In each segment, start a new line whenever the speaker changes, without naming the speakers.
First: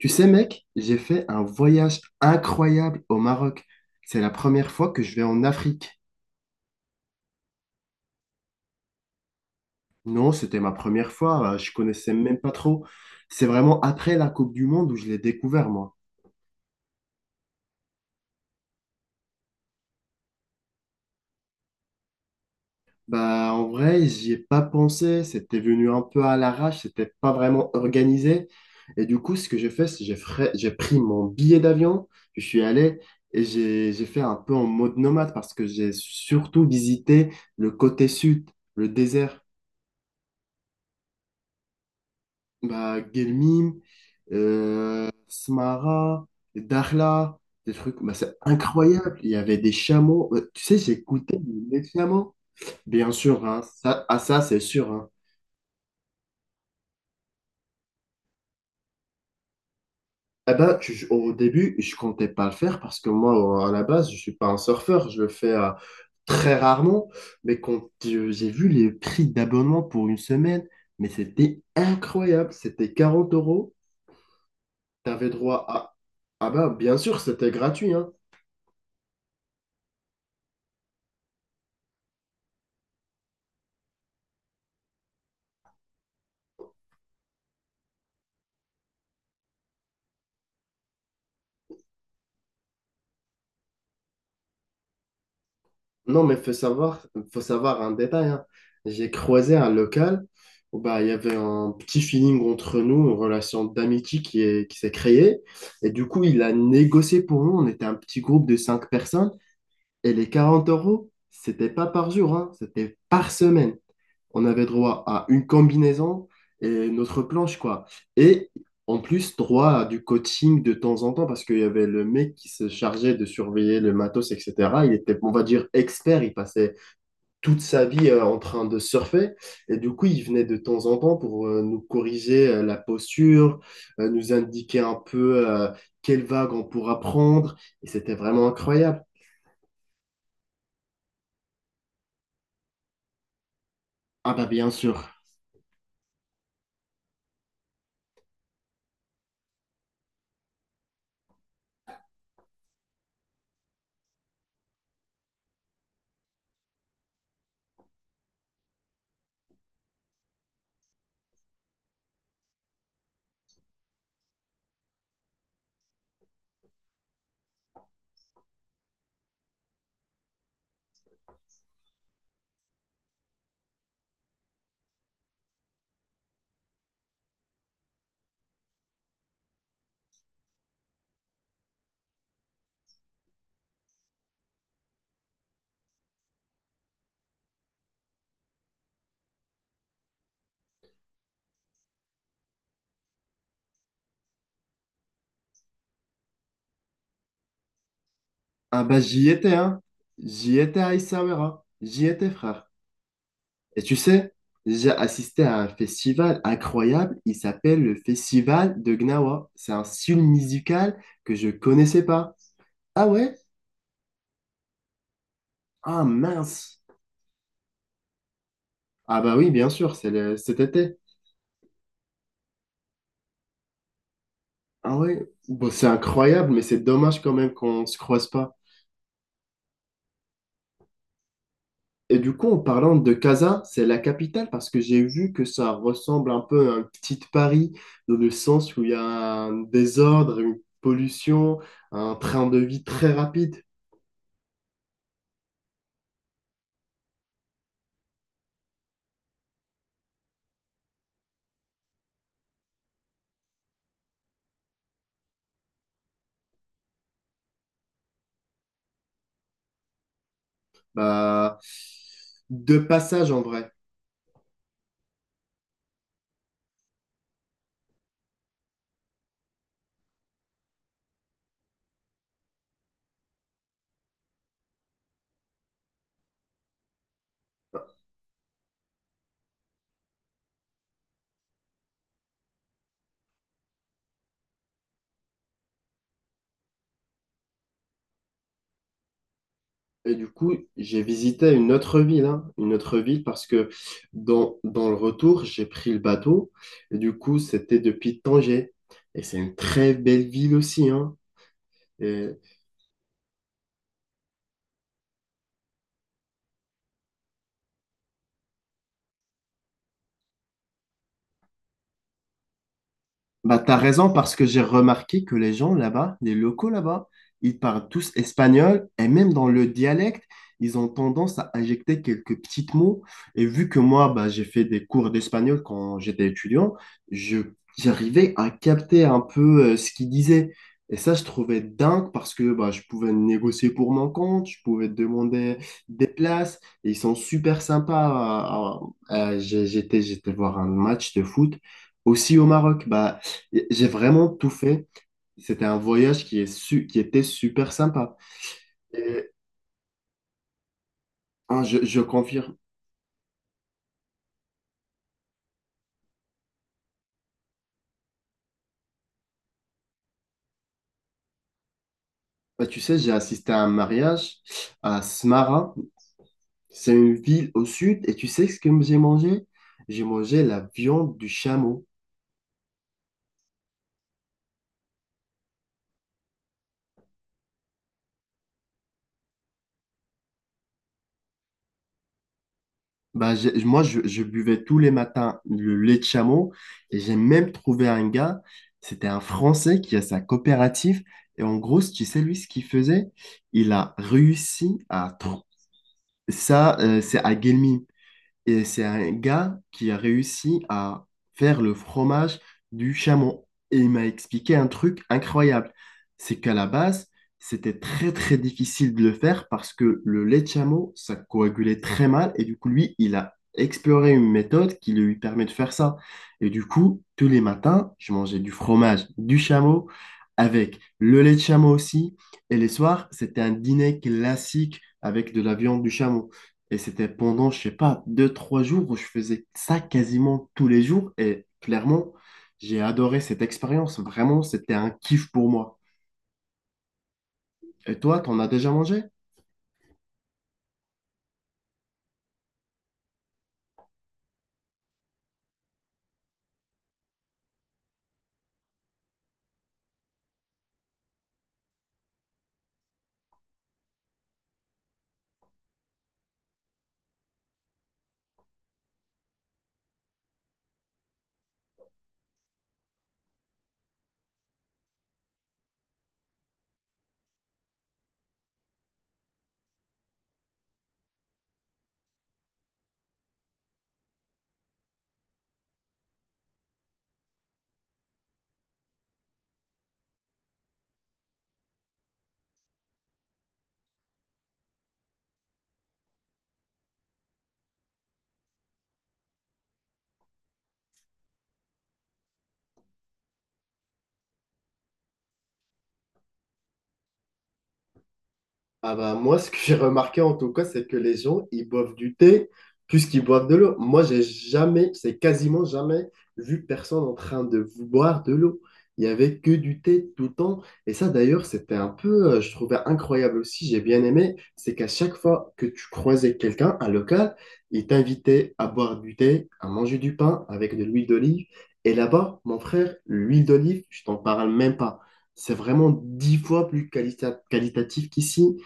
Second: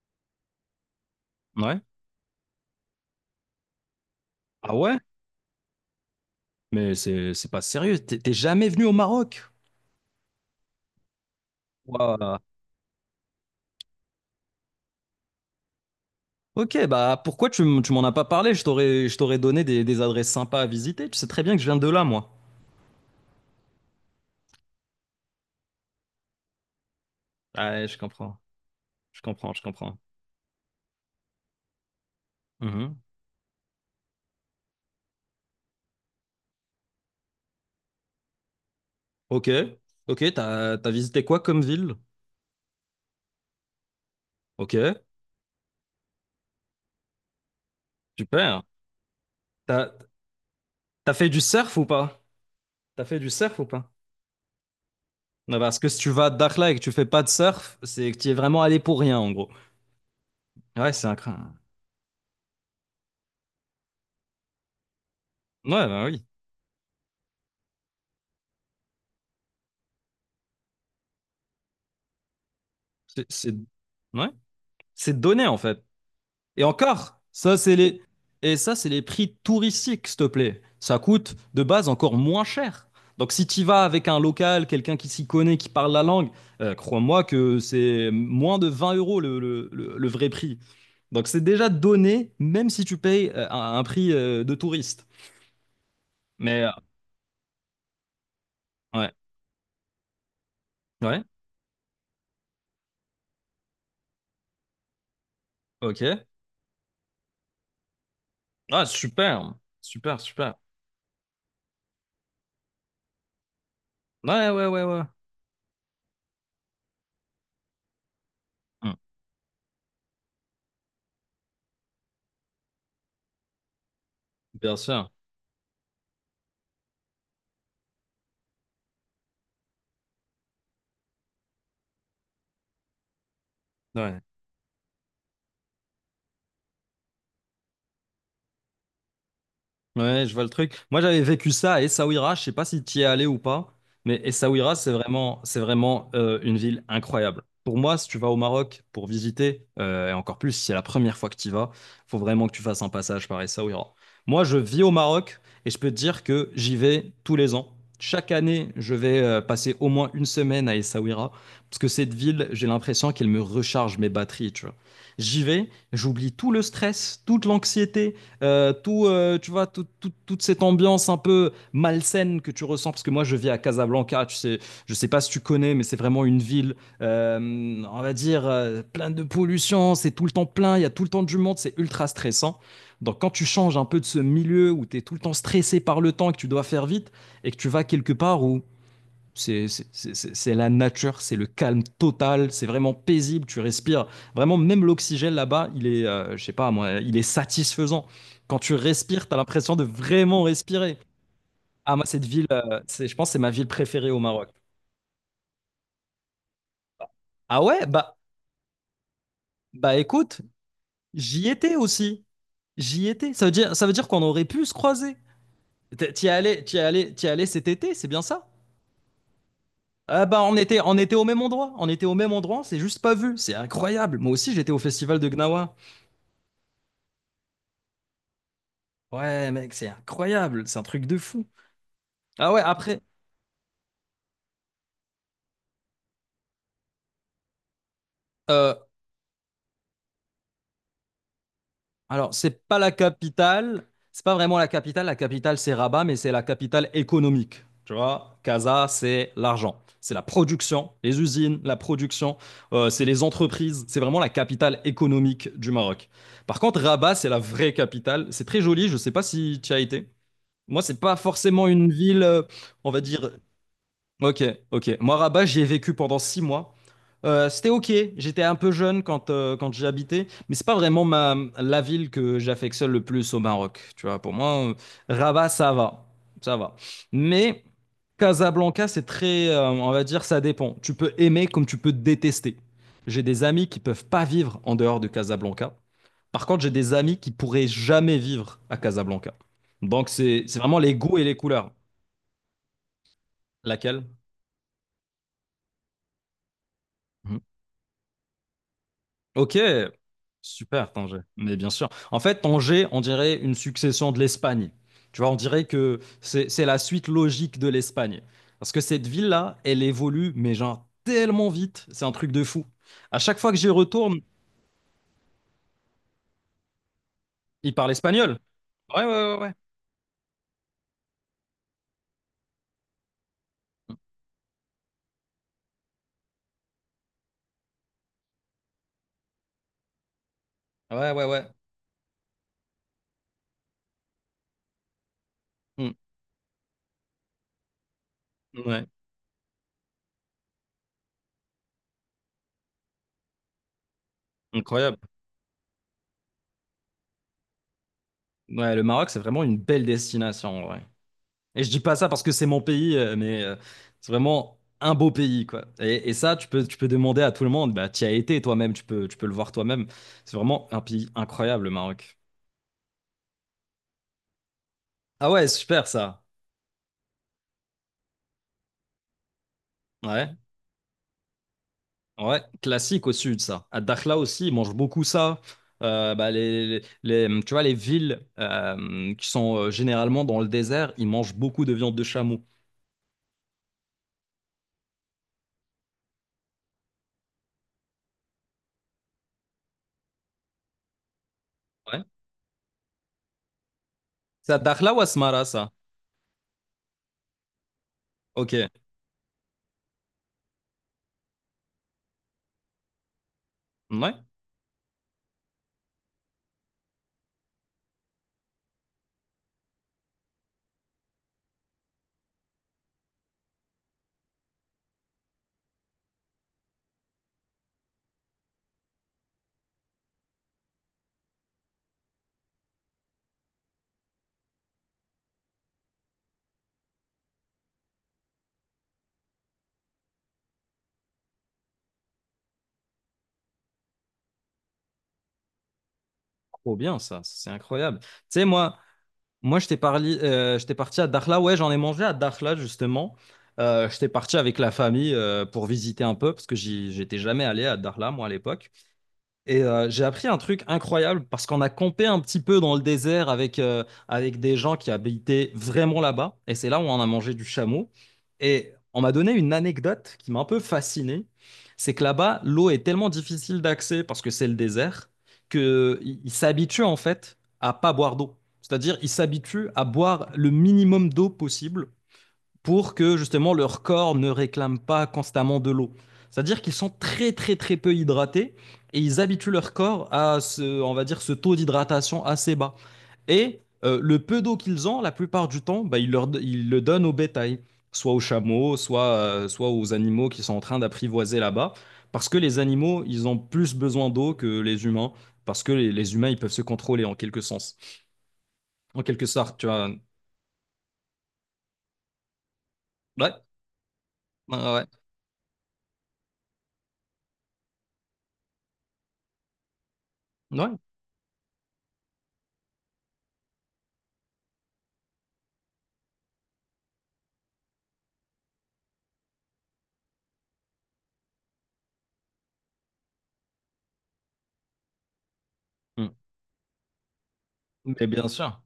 Tu sais, mec, j'ai fait un
Ouais.
voyage incroyable au Maroc. C'est la première
Ah
fois
ouais?
que je vais en Afrique.
Mais c'est pas sérieux. T'es jamais venu au Maroc?
Non, c'était ma première fois, je connaissais
Ouah.
même pas trop. C'est vraiment après la Coupe du Monde où je l'ai découvert, moi.
Ok, bah pourquoi tu m'en as pas parlé? Je t'aurais donné des adresses sympas à visiter. Tu sais très bien que je viens de là, moi.
Bah, en vrai, j'y ai pas pensé, c'était venu un peu à l'arrache, c'était pas vraiment
Ouais, je comprends.
organisé. Et du
Je
coup, ce
comprends,
que
je
j'ai fait,
comprends.
c'est que j'ai pris mon billet d'avion, je suis
Mhm.
allé et j'ai fait un peu en mode nomade parce que j'ai surtout visité le côté sud, le désert.
Ok. Ok, t'as visité quoi comme ville?
Bah, Guelmim,
Ok,
Smara, Dakhla, des trucs, bah, c'est
super.
incroyable. Il y avait des
T'as
chameaux. Tu sais,
t'as fait
j'écoutais
du surf
les
ou pas?
chameaux.
T'as
Bien
fait du
sûr,
surf
hein,
ou pas?
ça, ah, ça c'est sûr. Hein.
Non, parce que si tu vas à Dakhla et que tu fais pas de surf, c'est que tu es vraiment allé pour rien, en gros.
Eh ben,
Ouais, c'est
au
incroyable.
début, je comptais pas le faire parce que moi, au- à la base, je suis pas un surfeur. Je le fais
Ouais, bah oui.
très rarement. Mais quand j'ai vu les prix d'abonnement pour une semaine, mais c'était incroyable. C'était
C'est...
quarante
c'est-
euros.
Ouais.
Tu
C'est
avais
donné, en
droit
fait.
à… Ah
Et
ben, bien
encore,
sûr, c'était
ça, c'est
gratuit,
les...
hein.
Et ça, c'est les prix touristiques, s'il te plaît. Ça coûte de base encore moins cher. Donc si tu vas avec un local, quelqu'un qui s'y connaît, qui parle la langue, crois-moi que c'est moins de 20 € le vrai prix. Donc c'est déjà donné, même si tu payes un prix de touriste.
Non, mais
Mais
faut savoir un détail, hein. J'ai
ouais,
croisé un local où bah, il y
ouais,
avait un petit feeling entre nous, une relation d'amitié qui s'est créée. Et du coup,
ok.
il a négocié pour nous. On était un petit groupe de
Ah,
cinq personnes.
super,
Et
super,
les
super.
40 euros, c'était pas par jour, hein, c'était par semaine. On
Ouais,
avait
ouais, ouais, ouais.
droit à une combinaison et notre planche, quoi. Et en
Hmm,
plus, droit à du coaching de temps en temps, parce qu'il y avait le mec qui se chargeait de surveiller le matos,
bien
etc. Il
sûr.
était, on va dire, expert. Il passait toute sa vie en train de surfer. Et du coup, il venait de temps en temps pour nous corriger la posture,
Ouais.
nous indiquer un peu quelle vague on pourra prendre. Et c'était vraiment incroyable.
Ouais, je vois le truc. Moi, j'avais vécu ça à Essaouira. Je sais pas si tu y es allé ou pas, mais
Ah bah bien
Essaouira, c'est
sûr.
vraiment, c'est vraiment euh, une ville incroyable. Pour moi, si tu vas au Maroc pour visiter, et encore plus si c'est la première fois que tu y vas, faut vraiment que tu fasses un passage par Essaouira. Moi, je vis au Maroc et je peux te dire que j'y vais tous les ans. Chaque année, je vais passer au moins une semaine à Essaouira parce que cette ville, j'ai l'impression qu'elle me recharge mes batteries, tu vois. J'y vais, j'oublie tout le stress, toute l'anxiété, tu vois, toute cette ambiance un peu malsaine que tu ressens, parce que moi je vis à Casablanca, tu sais, je sais pas si tu connais, mais c'est vraiment une ville, on va dire, pleine de pollution, c'est tout le temps plein, il y a tout le temps du monde, c'est ultra stressant. Donc quand tu changes un peu de ce milieu où tu es tout le temps stressé par le temps et que tu dois faire vite, et que tu vas quelque part où la nature, c'est le calme total, c'est vraiment paisible, tu respires. Vraiment, même l'oxygène là-bas, il est, je sais pas moi, il est satisfaisant. Quand tu
Ah bah j'y
respires, tu as
étais,
l'impression
hein.
de vraiment
J'y étais à
respirer.
Essaouira.
Ah, moi,
J'y
cette
étais,
ville,
frère.
je pense que c'est ma ville
Et tu
préférée au
sais,
Maroc.
j'ai assisté à un festival incroyable, il
Ah
s'appelle
ouais,
le
bah,
Festival de Gnawa. C'est un
bah
style
écoute,
musical que
j'y
je
étais
connaissais
aussi.
pas. Ah
J'y étais.
ouais?
Ça veut dire qu'on aurait pu se croiser.
Ah
T'y es allé, t'y
mince.
es allé, t'y es allé cet été, c'est bien ça?
Ah bah oui, bien sûr, c'est
Ah bah
cet
on
été.
était au même endroit, on était au même endroit, on s'est juste pas vu, c'est incroyable. Moi aussi j'étais au
Ah
festival
ouais?
de
Bon,
Gnawa.
c'est incroyable, mais c'est dommage quand même qu'on se croise pas.
Ouais, mec, c'est incroyable, c'est un truc de fou.
Et du coup,
Ah
en
ouais,
parlant
après,
de Casa, c'est la capitale parce que j'ai vu que ça ressemble un peu à un petit Paris, dans le
euh,
sens où il y a un désordre, une pollution, un
alors,
train de
c'est pas
vie
la
très rapide.
capitale, c'est pas vraiment la capitale c'est Rabat, mais c'est la capitale économique. Tu vois, Casa, c'est l'argent, c'est la production, les usines, la production, c'est les entreprises, c'est vraiment la capitale économique du Maroc. Par contre, Rabat, c'est la vraie capitale, c'est très joli, je sais pas si tu as été. Moi, c'est pas
Bah,
forcément une ville,
de
on va
passage
dire,
en vrai.
ok, ok. Moi, Rabat, j'y ai vécu pendant 6 mois. C'était ok, j'étais un peu jeune quand, quand j'y habitais, mais c'est pas vraiment la ville que j'affectionne le plus au Maroc. Tu vois, pour moi, Rabat, ça va, ça va. Mais Casablanca, c'est très, on va dire, ça dépend. Tu peux aimer comme tu peux détester. J'ai des amis qui peuvent pas vivre en dehors de Casablanca. Par contre, j'ai des amis qui pourraient jamais vivre à Casablanca. Donc,
Et du
c'est
coup,
c'est vraiment les
j'ai
goûts et les
visité une
couleurs.
autre ville, hein, une autre ville parce que
Laquelle?
dans le retour, j'ai pris le bateau. Et du coup,
Mhm.
c'était depuis Tanger. Et c'est une
Ok,
très belle ville aussi,
super
hein.
Tanger, mais bien sûr. En
Et
fait, Tanger, on dirait une succession de l'Espagne. Tu vois, on dirait que c'est la suite logique de l'Espagne. Parce que cette ville-là, elle évolue, mais genre tellement vite, c'est un truc de fou. À chaque fois que
bah,
j'y
t'as raison
retourne,
parce que j'ai remarqué que les gens là-bas, les locaux là-bas, ils
ils
parlent
parlent
tous
espagnol.
espagnol
Ouais,
et même
ouais, ouais,
dans
ouais.
le dialecte, ils ont tendance à injecter quelques petits mots. Et vu que moi, bah, j'ai fait des cours d'espagnol quand j'étais étudiant, je, j'arrivais à capter un peu ce qu'ils disaient. Et
Ouais,
ça, je
ouais, ouais.
trouvais dingue parce que bah, je pouvais négocier pour mon compte, je pouvais demander
Mm.
des places et ils sont super sympas.
Ouais,
J'étais voir un match de foot aussi au Maroc. Bah, j'ai vraiment tout fait.
incroyable.
C'était un voyage qui était super sympa.
Ouais, le Maroc, c'est
Et,
vraiment une belle destination,
hein,
et je
je,
dis pas
je
ça parce que c'est
confirme.
mon pays, mais c'est vraiment un beau pays, quoi. Et ça, tu peux demander à tout le monde, bah, tu y as été toi-même, tu peux le voir toi-même. C'est vraiment un pays incroyable, le Maroc.
Bah, tu sais, j'ai assisté à un mariage à
Ah ouais,
Smara.
super ça.
C'est une ville au sud. Et tu sais ce que j'ai mangé? J'ai
Ouais,
mangé la viande du chameau.
ouais, classique au sud, ça. À Dakhla aussi, ils mangent beaucoup ça. Euh, bah, les, Tu vois, les villes qui sont généralement dans le désert, ils mangent beaucoup de viande de chameau.
Bah, je buvais tous les matins le lait de chameau. Et j'ai même trouvé un gars. C'était un Français qui a sa coopérative. Et en gros, tu
Ouais.
sais, lui, ce qu'il faisait, il a
C'est à
réussi
Dakhla ou à
à…
Smara, ça?
Ça, c'est à Guelmim.
Ok.
Et c'est un gars qui a réussi à faire le fromage du chameau. Et il m'a
Ouais,
expliqué un truc incroyable. C'est qu'à la base, c'était très très difficile de le faire parce que le lait de chameau, ça coagulait très mal. Et du coup, lui, il a exploré une méthode qui lui permet de faire ça. Et du coup, tous les matins, je mangeais du fromage du chameau avec le lait de chameau aussi. Et les soirs, c'était un dîner classique avec de la viande du chameau. Et c'était pendant, je sais pas, 2, 3 jours où je faisais ça quasiment tous les jours. Et clairement, j'ai adoré cette expérience. Vraiment, c'était un kiff pour moi.
trop bien ça, c'est
Et
incroyable. Tu
toi, t'en
sais,
as déjà
moi,
mangé?
Moi, j'étais parti à Dakhla. Ouais, j'en ai mangé à Dakhla, justement. J'étais parti avec la famille pour visiter un peu, parce que j'étais jamais allé à Dakhla, moi, à l'époque. Et j'ai appris un truc incroyable parce qu'on a campé un petit peu dans le désert avec, avec des gens qui habitaient vraiment là-bas. Et c'est là où on a mangé du chameau. Et on m'a donné une anecdote qui m'a un peu fasciné. C'est que là-bas, l'eau est tellement difficile d'accès parce que c'est le désert qu'ils s'habituent en fait à pas boire d'eau. C'est-à-dire, ils s'habituent à boire le minimum d'eau possible pour que justement leur corps ne réclame pas constamment de l'eau. C'est-à-dire qu'ils sont très très très peu hydratés et ils habituent leur corps à ce, on va dire, ce taux d'hydratation assez bas. Et le peu d'eau qu'ils ont, la plupart du temps, bah, ils le donnent au bétail, soit aux chameaux, soit, soit aux animaux qui sont en train d'apprivoiser là-bas, parce que les animaux, ils ont plus besoin d'eau que les humains, parce que les humains, ils peuvent se contrôler en quelque sens,
Ah
en
bah
quelque
moi, ce que
sorte, tu
j'ai
vois.
remarqué en tout cas, c'est que les gens, ils boivent du thé plus qu'ils
Ouais,
boivent de l'eau. Moi, j'ai
ouais, ouais.
jamais, c'est quasiment jamais vu personne en train de vous boire de l'eau. Il n'y avait que du thé tout le temps. Et ça, d'ailleurs, c'était un peu, je trouvais incroyable aussi, j'ai bien aimé, c'est qu'à chaque fois que tu croisais quelqu'un, un local, il t'invitait à boire du thé, à manger du pain avec de l'huile d'olive. Et là-bas, mon frère, l'huile d'olive, je t'en parle même pas. C'est vraiment
Mm.
10 fois plus
Mais
qualitatif
bien
qu'ici.
sûr.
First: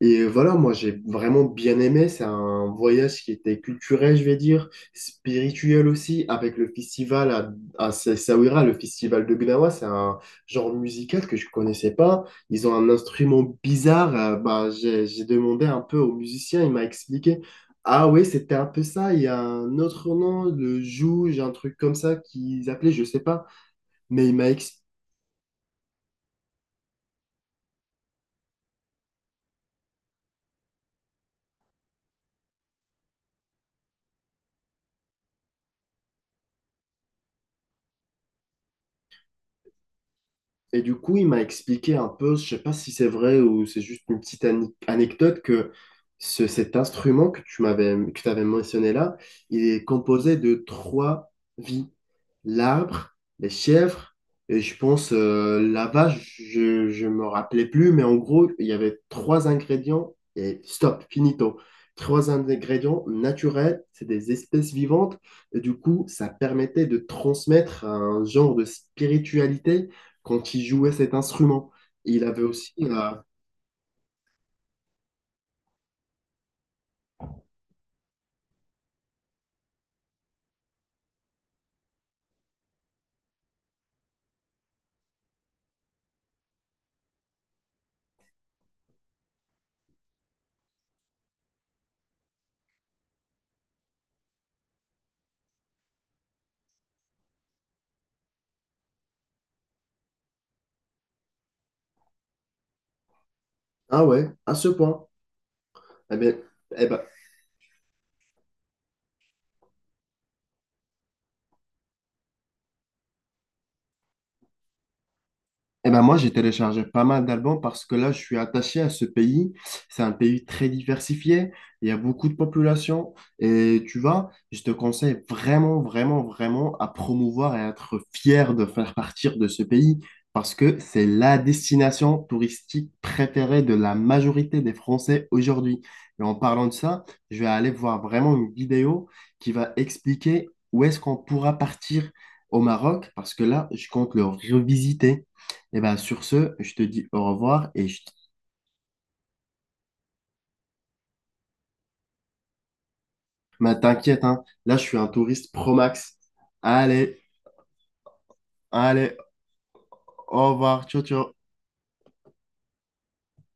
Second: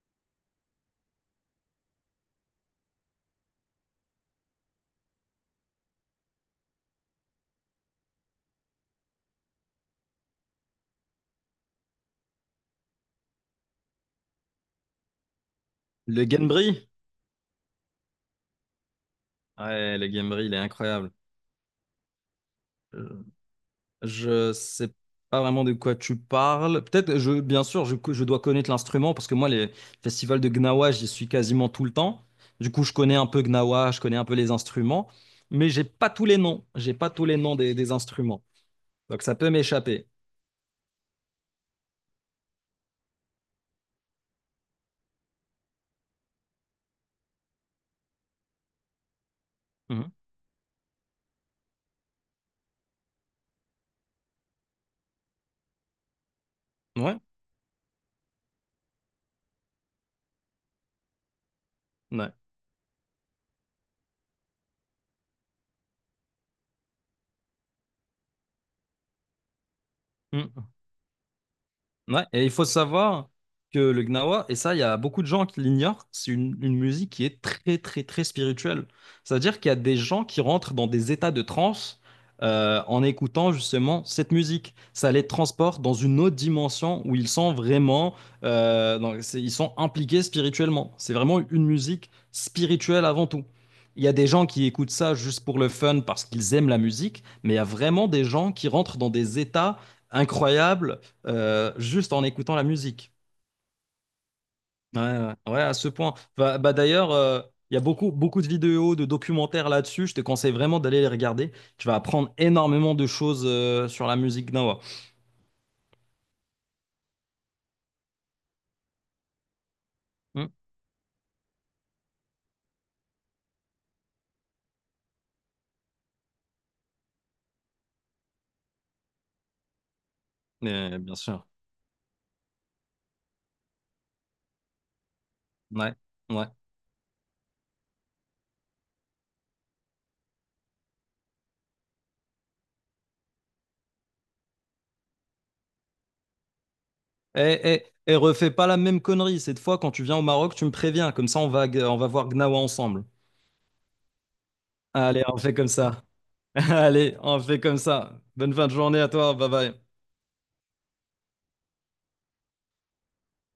Et voilà, moi j'ai vraiment bien aimé. C'est un voyage qui était culturel, je vais dire, spirituel aussi, avec le festival à Sessaouira, le festival de Gnawa. C'est un genre musical que je connaissais pas. Ils ont un instrument bizarre. J'ai demandé un peu au
Le
musicien, il m'a
Gambry?
expliqué. Ah oui, c'était un peu ça. Il y a un
Ouais, le
autre nom,
Gambry, il est
le
incroyable.
jouge, un truc comme ça qu'ils appelaient, je sais
Euh,
pas. Mais il m'a
Je
expliqué.
sais pas vraiment de quoi tu parles. Peut-être, bien sûr, je dois connaître l'instrument parce que moi, les festivals de Gnawa, j'y suis quasiment tout le temps. Du coup, je connais un peu Gnawa, je connais un peu les instruments, mais j'ai pas tous les noms. J'ai pas tous les noms des instruments. Donc, ça peut m'échapper.
Et du coup, il m'a expliqué un peu, je sais pas si c'est vrai ou c'est juste une petite anecdote, que cet instrument que t'avais mentionné là, il est
Mhm.
composé de trois vies. L'arbre, les chèvres, et je pense la vache, je
Ouais,
me rappelais plus, mais en gros, il y avait trois ingrédients et stop, finito. Trois
ouais.
ingrédients naturels, c'est des espèces vivantes, et du coup, ça permettait de transmettre un genre de spiritualité quand il
Mhm.
jouait cet instrument. Et il
Ouais,
avait
et il faut
aussi,
savoir que le gnawa, et ça, il y a beaucoup de gens qui l'ignorent, c'est une musique qui est très, très, très spirituelle. C'est-à-dire qu'il y a des gens qui rentrent dans des états de transe en écoutant justement cette musique. Ça les transporte dans une autre dimension où ils sont vraiment, ils sont impliqués spirituellement. C'est vraiment une musique spirituelle avant tout. Il y a des gens qui écoutent ça juste pour le fun parce qu'ils aiment la musique, mais il y a vraiment des gens qui rentrent dans des états incroyables juste en écoutant la musique.
ah ouais, à ce
Ouais,
point.
ouais, ouais, à ce point.
Eh ben,
Bah, bah,
eh ben,
d'ailleurs, il y a beaucoup, beaucoup de vidéos, de documentaires là-dessus. Je te conseille vraiment d'aller les regarder. Tu vas apprendre énormément de choses sur la musique Gnawa.
Eh ben moi, j'ai téléchargé pas mal d'albums parce que là, je suis attaché à ce pays. C'est un pays
Hmm.
très diversifié. Il y a beaucoup de population. Et tu vois, je te conseille vraiment, vraiment, vraiment à promouvoir et à être fier de faire partir de ce pays parce que
Mais,
c'est
bien
la
sûr.
destination touristique préférée de la majorité des Français aujourd'hui.
Ouais,
Et en
ouais.
parlant de ça, je vais aller voir vraiment une vidéo qui va expliquer où est-ce qu'on pourra partir au Maroc parce que là, je compte le revisiter. Et ben sur ce, je te dis au
Et,
revoir
et,
et je…
et refais pas la même connerie. Cette fois, quand tu viens au Maroc, tu me préviens. Comme ça, on va voir Gnawa ensemble.
Mais t'inquiète, hein, là, je suis un
Allez, on
touriste
fait comme
pro
ça.
max.
Allez,
Allez,
on fait comme ça. Bonne fin de journée à
allez,
toi. Bye bye.
au revoir, ciao, ciao.